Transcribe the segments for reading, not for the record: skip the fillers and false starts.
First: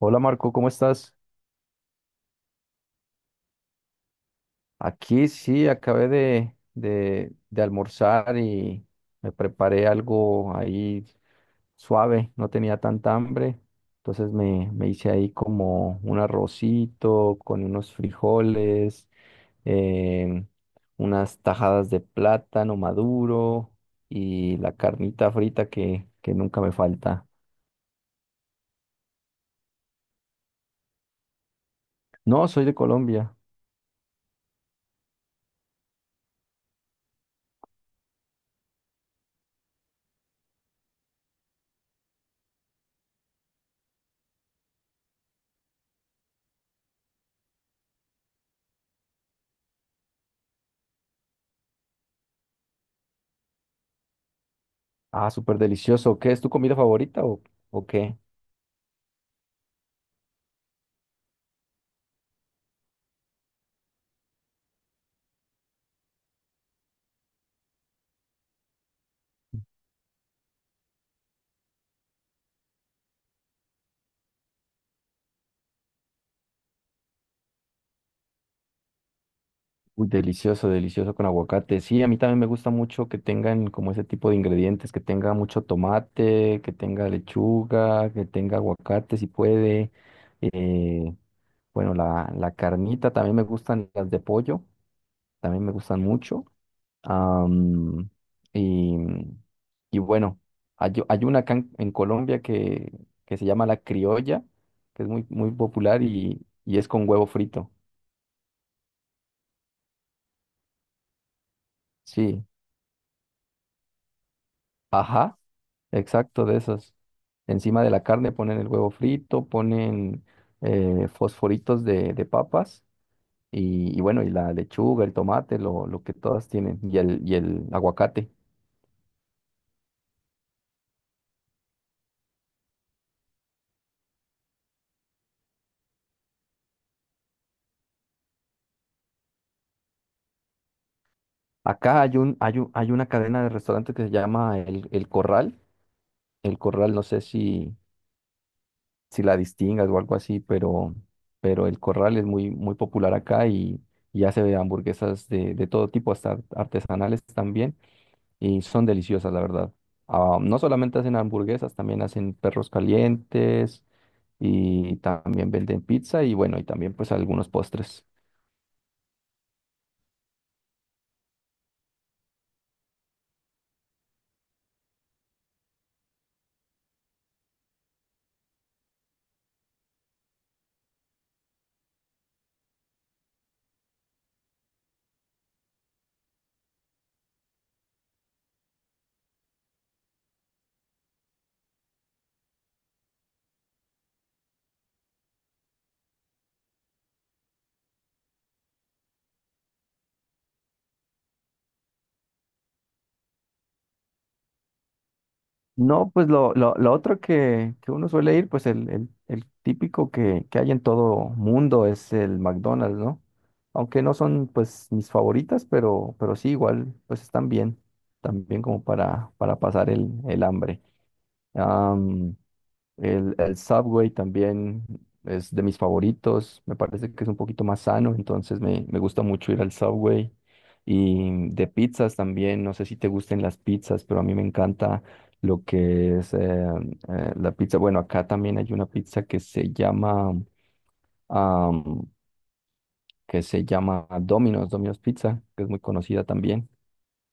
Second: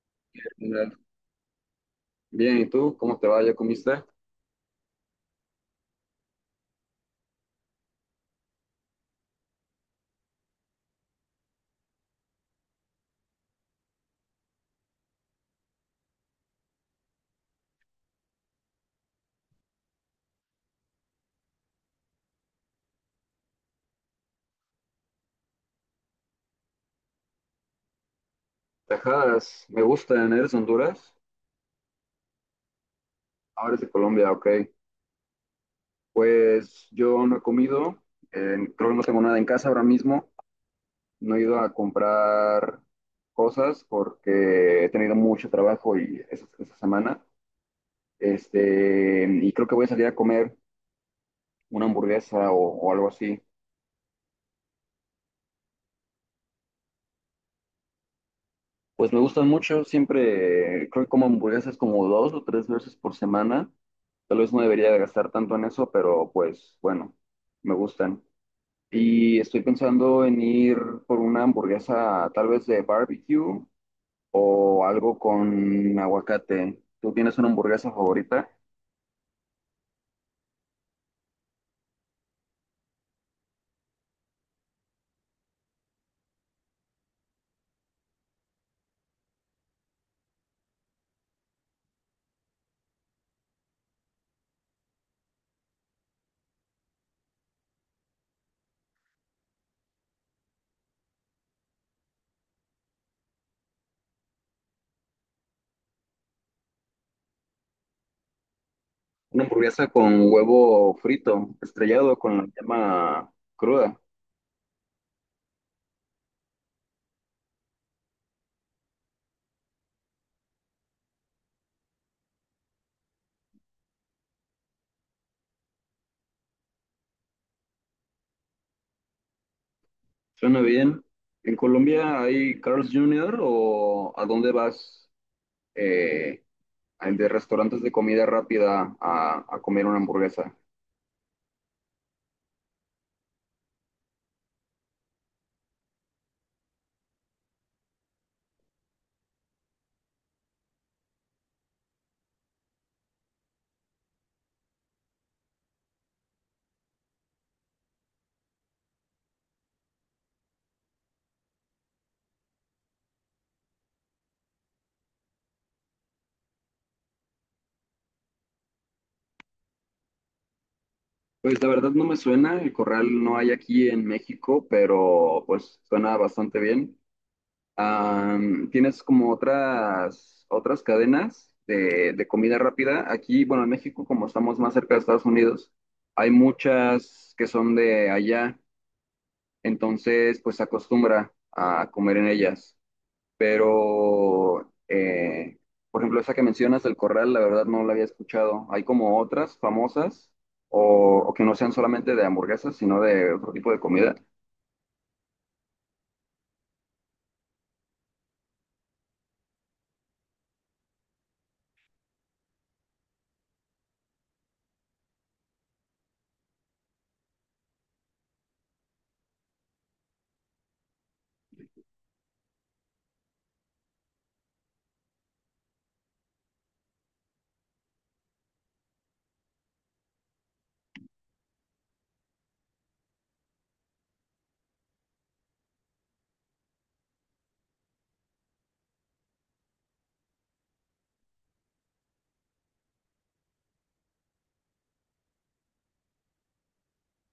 Hola Marco, ¿cómo Mira, estás? bien, ¿y tú? ¿Cómo te va? ¿Ya comiste? Aquí sí, acabé de almorzar y me preparé algo ahí suave, no tenía tanta hambre, entonces me hice ahí como un arrocito con unos frijoles, em, unas tajadas de plátano maduro y la carnita frita que nunca me falta. Tajadas, me gustan, ¿eres de Honduras? No, soy de Colombia. Ahora eres de Colombia, ok. Pues yo no he comido, creo que no tengo nada en casa ahora mismo, no he ido a comprar cosas porque he tenido mucho trabajo y esa semana, y creo que voy a salir a comer una hamburguesa o algo así. Ah, súper delicioso. ¿Qué es tu comida favorita o qué? Pues me gustan mucho, siempre creo que como hamburguesas como dos o tres veces por semana. Tal vez no debería de gastar tanto en eso, pero pues bueno, me gustan. Y estoy pensando en ir por una hamburguesa tal vez de barbecue o algo con aguacate. ¿Tú tienes una hamburguesa favorita? Uy, delicioso, delicioso con aguacate. Sí, a mí también me gusta mucho que tengan como ese tipo de ingredientes, que tenga mucho tomate, que tenga lechuga, que tenga aguacate si puede. eh, bueno, la carnita, también me gustan las de pollo, también me gustan mucho. am, y, y bueno, hay una acá en Colombia que se llama la criolla, que es muy, muy popular y es con huevo frito. Una hamburguesa con huevo frito, estrellado con Sí, la llama cruda. ajá. Exacto, de esas. Encima de la carne ponen el huevo frito, ponen fosforitos de papas y bueno, y la lechuga, el tomate, lo que todas tienen, y el aguacate. Suena bien. ¿En Colombia hay Carl's Jr. o a dónde vas? eh, el de restaurantes de comida rápida a comer una hamburguesa. Acá hay un, hay una cadena de restaurantes que se llama El Corral. El Corral, no sé si, si la distingas o algo así, pero El Corral es muy, muy popular acá y hace hamburguesas de todo tipo, hasta artesanales también. Y son deliciosas, la verdad. Ah, no solamente hacen hamburguesas, también hacen perros calientes y también venden pizza y bueno, y también pues algunos postres. Pues la verdad no me suena, el corral no hay aquí en México, pero pues suena bastante bien. Am, ¿tienes como otras cadenas de comida rápida? Aquí, bueno, en México, como estamos más cerca de Estados Unidos, hay muchas que son de allá, entonces pues se acostumbra a comer en ellas. Pero, por ejemplo, esa que mencionas del corral, la verdad no la había escuchado. Hay como otras famosas o que no sean solamente de hamburguesas, sino de otro tipo de comida. No, pues lo otro que uno suele ir, pues el típico que hay en todo mundo es el McDonald's, ¿no? Aunque no son pues mis favoritas, pero sí, igual pues están bien, también como para pasar el hambre. Am, el Subway también es de mis favoritos. Me parece que es un poquito más sano, entonces me gusta mucho ir al Subway. Y de pizzas también, no sé si te gusten las pizzas, pero a mí me encanta lo que es la pizza. Bueno, acá también hay una pizza que se llama, am, que se llama Domino's, Domino's Pizza, que es muy conocida también.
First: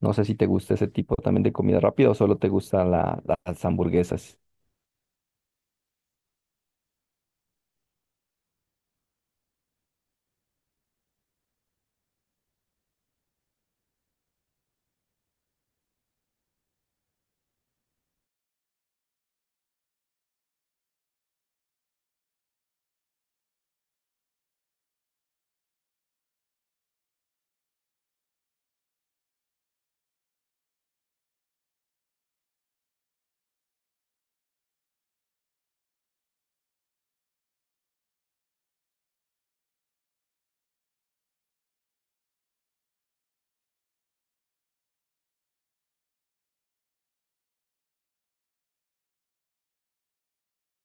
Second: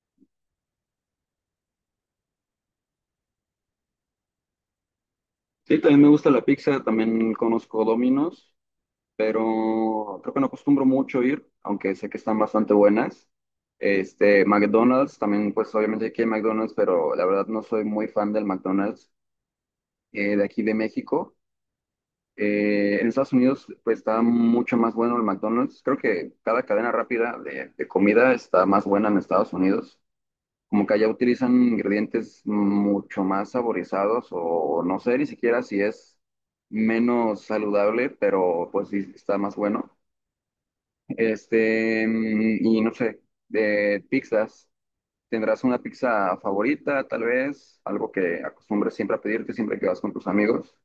No sé si te gusta ese tipo también de comida rápida o solo te gustan las hamburguesas. Sí, también me gusta la pizza, también conozco Domino's, pero creo que no acostumbro mucho ir, aunque sé que están bastante buenas. McDonald's, también pues obviamente aquí hay McDonald's, pero la verdad no soy muy fan del McDonald's, de aquí de México. En Estados Unidos pues está mucho más bueno el McDonald's. Creo que cada cadena rápida de comida está más buena en Estados Unidos. Como que allá utilizan ingredientes mucho más saborizados o no sé ni siquiera si es menos saludable, pero pues sí está más bueno. Y no sé, de pizzas, ¿tendrás una pizza favorita tal vez? Algo que acostumbres siempre a pedirte siempre que vas con tus amigos.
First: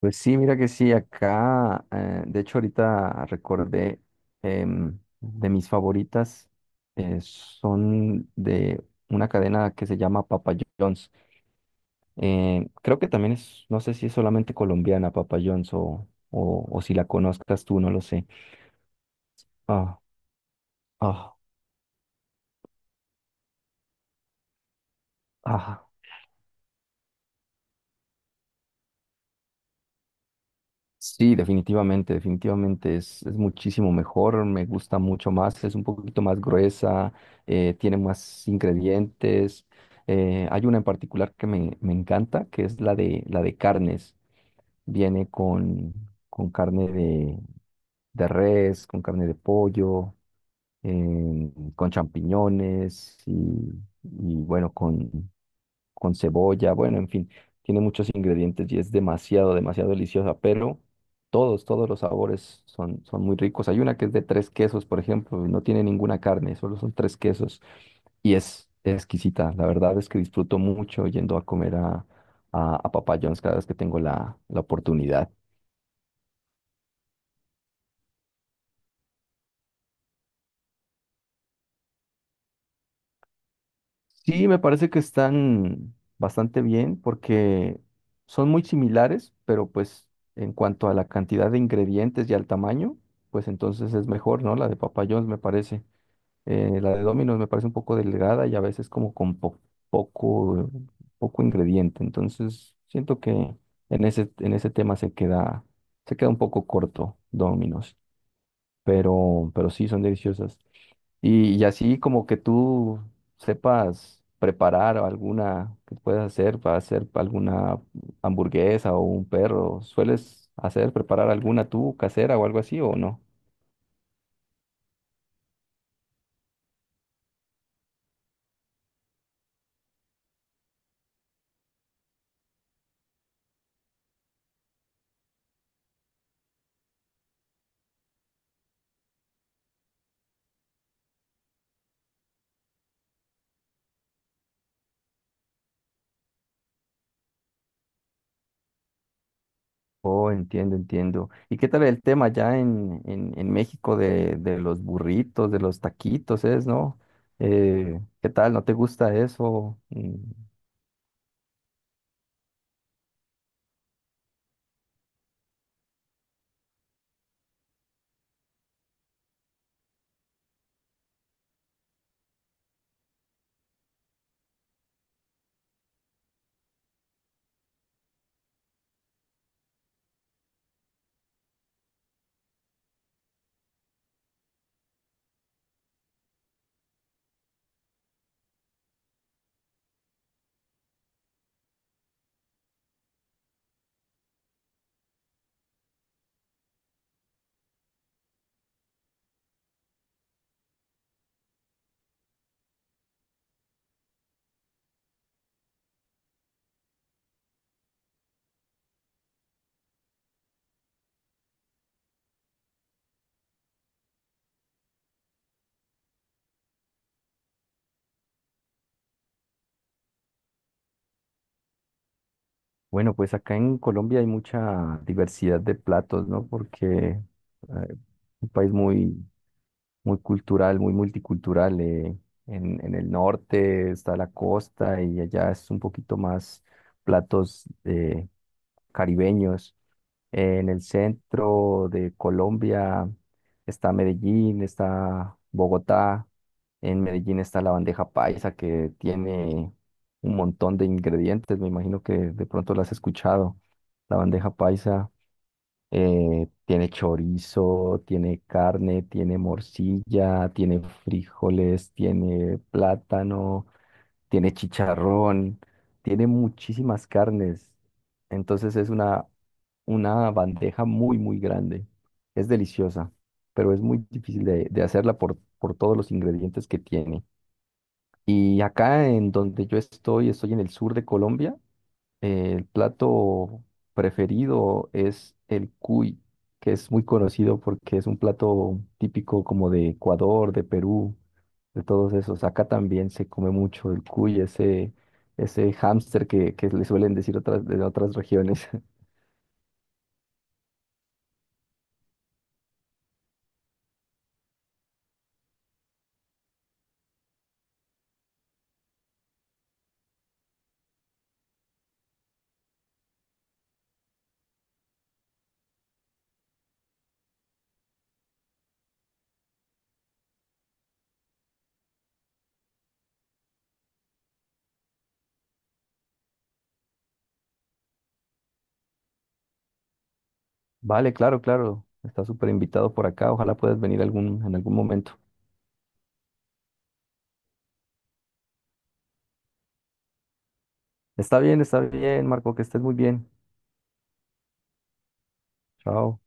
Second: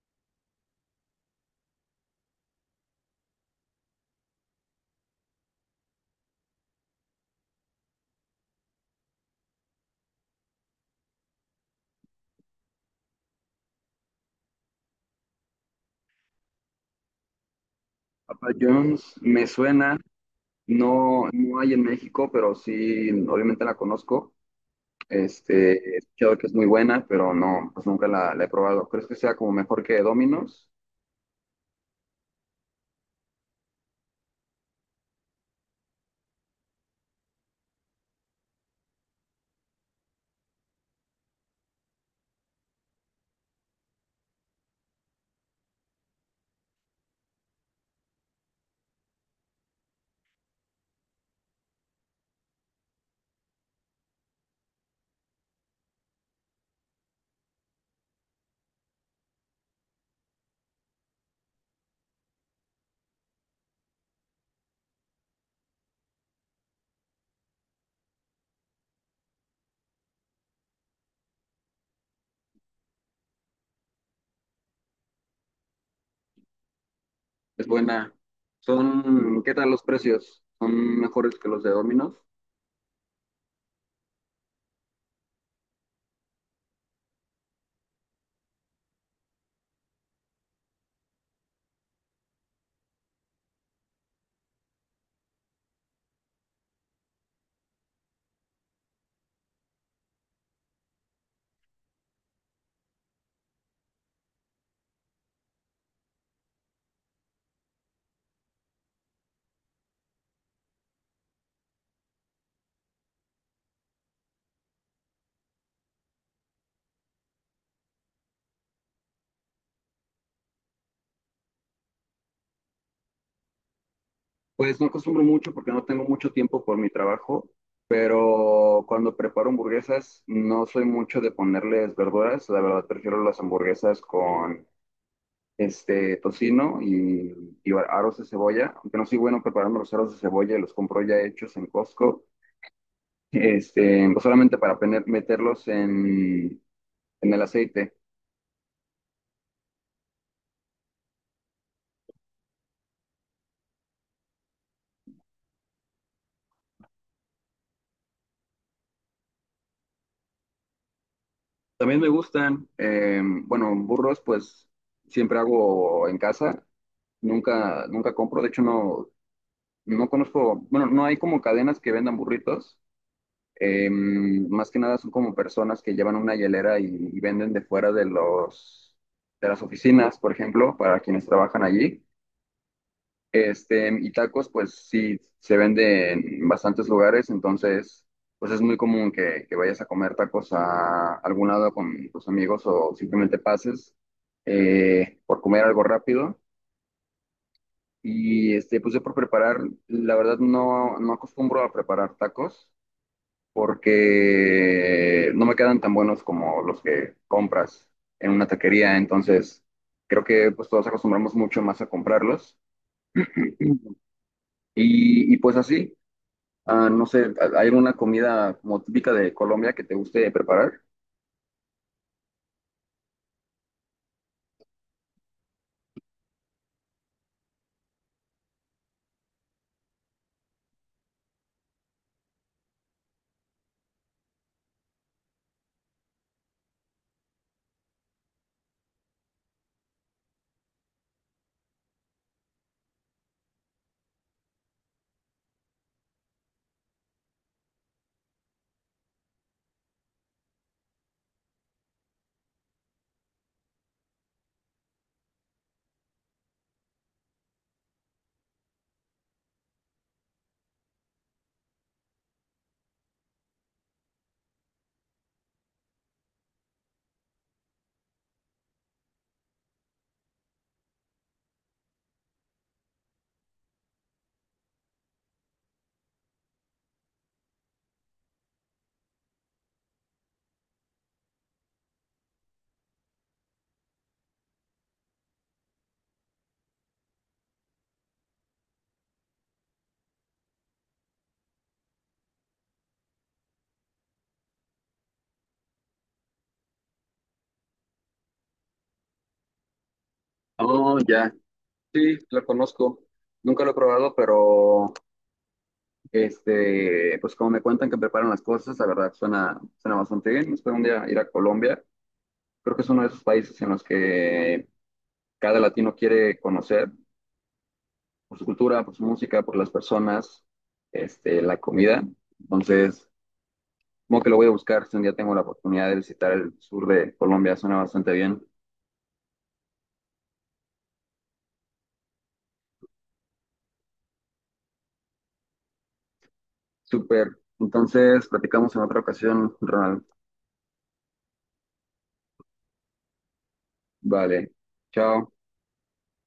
Pues sí, mira que sí, acá, de hecho ahorita recordé de mis favoritas, son de una cadena que se llama Papa John's. Creo que también es, no sé si es solamente colombiana Papa John's o si la conozcas tú, no lo sé. Papa John's me suena. Ah, No, ah, no hay en México, pero sí, obviamente la conozco. ah. He escuchado que es muy buena, pero no, pues nunca la he probado. ¿Crees que sea como mejor que Domino's? Sí, definitivamente, definitivamente es muchísimo mejor, me gusta mucho más, es un poquito más gruesa, tiene más ingredientes. Hay una en particular que me encanta, que es la de carnes. Viene con carne de res, con carne de pollo, con champiñones y bueno, con cebolla, bueno, en fin, tiene muchos ingredientes y es demasiado, demasiado deliciosa, pero todos los sabores son muy ricos. Hay una que es de tres quesos, por ejemplo, y no tiene ninguna carne, solo son tres quesos y es exquisita. La verdad es que disfruto mucho yendo a comer a Papa John's cada vez que tengo la oportunidad. Es buena. Son, ¿qué tal los precios? ¿Son mejores que los de Domino's? Sí, me parece que están bastante bien porque son muy similares, pero pues en cuanto a la cantidad de ingredientes y al tamaño, pues entonces es mejor, ¿no? La de Papa John's me parece. La de Domino's me parece un poco delgada y a veces como con poco, poco ingrediente. Entonces siento que en ese tema se queda un poco corto Domino's, pero sí son deliciosas. Y así como que tú sepas preparar alguna que puedas hacer para hacer alguna hamburguesa o un perro, ¿sueles hacer preparar alguna tú casera o algo así o no? Pues no acostumbro mucho porque no tengo mucho tiempo por mi trabajo, pero cuando preparo hamburguesas no soy mucho de ponerles verduras. La verdad prefiero las hamburguesas con tocino y aros de cebolla, aunque no soy bueno preparando los aros de cebolla, los compro ya hechos en Costco, pues solamente para meterlos en el aceite. Oh, entiendo, entiendo. ¿Y qué tal el tema ya en, en México de los burritos, de los taquitos, es, ¿no? ¿Qué tal? ¿No te gusta eso? Mm. También me gustan, bueno, burros pues siempre hago en casa, nunca compro, de hecho no conozco, bueno, no hay como cadenas que vendan burritos. Más que nada son como personas que llevan una hielera y venden de fuera de los de las oficinas, por ejemplo, para quienes trabajan allí. Y tacos, pues sí, se vende en bastantes lugares, entonces, pues es muy común que vayas a comer tacos a algún lado con tus amigos o simplemente pases por comer algo rápido. Y pues yo por preparar, la verdad no acostumbro a preparar tacos, porque no me quedan tan buenos como los que compras en una taquería, entonces creo que pues todos acostumbramos mucho más a comprarlos. Pues así, ah, no sé, ¿hay alguna comida como típica de Colombia que te guste preparar? Bueno, pues acá en Colombia hay mucha diversidad de platos, ¿no? Porque eh, un país muy muy cultural, muy multicultural. En el norte está la costa y allá es un poquito más platos caribeños. En el centro de Colombia está Medellín, está Bogotá. En Medellín está la bandeja paisa que tiene un montón de ingredientes. Me imagino que de pronto la has escuchado. La bandeja paisa tiene chorizo, tiene carne, tiene morcilla, tiene frijoles, tiene plátano, tiene chicharrón, tiene muchísimas carnes. Entonces es una bandeja muy, muy grande. Es deliciosa, pero es muy difícil de hacerla por todos los ingredientes que tiene. Y acá en donde yo estoy, estoy en el sur de Colombia. El plato preferido es el cuy, que es muy conocido porque es un plato típico como de Ecuador, de Perú, de todos esos. Acá también se come mucho el cuy, ese hámster que le suelen decir otras, de otras regiones. Oh, ya, sí, lo conozco. Nunca lo he probado, pero pues como me cuentan que preparan las cosas, la verdad suena bastante bien. Espero un día ir a Colombia. Creo que es uno de esos países en los que cada latino quiere conocer, por su cultura, por su música, por las personas, la comida. Entonces, como que lo voy a buscar si un día tengo la oportunidad de visitar el sur de Colombia, suena bastante bien. Vale, claro, claro. Estás súper invitado por acá. Ojalá puedas venir algún, en algún momento. Súper. Entonces, platicamos en otra ocasión, Ronald. Está bien, Marco, que estés muy bien. Vale. Chao. Chao.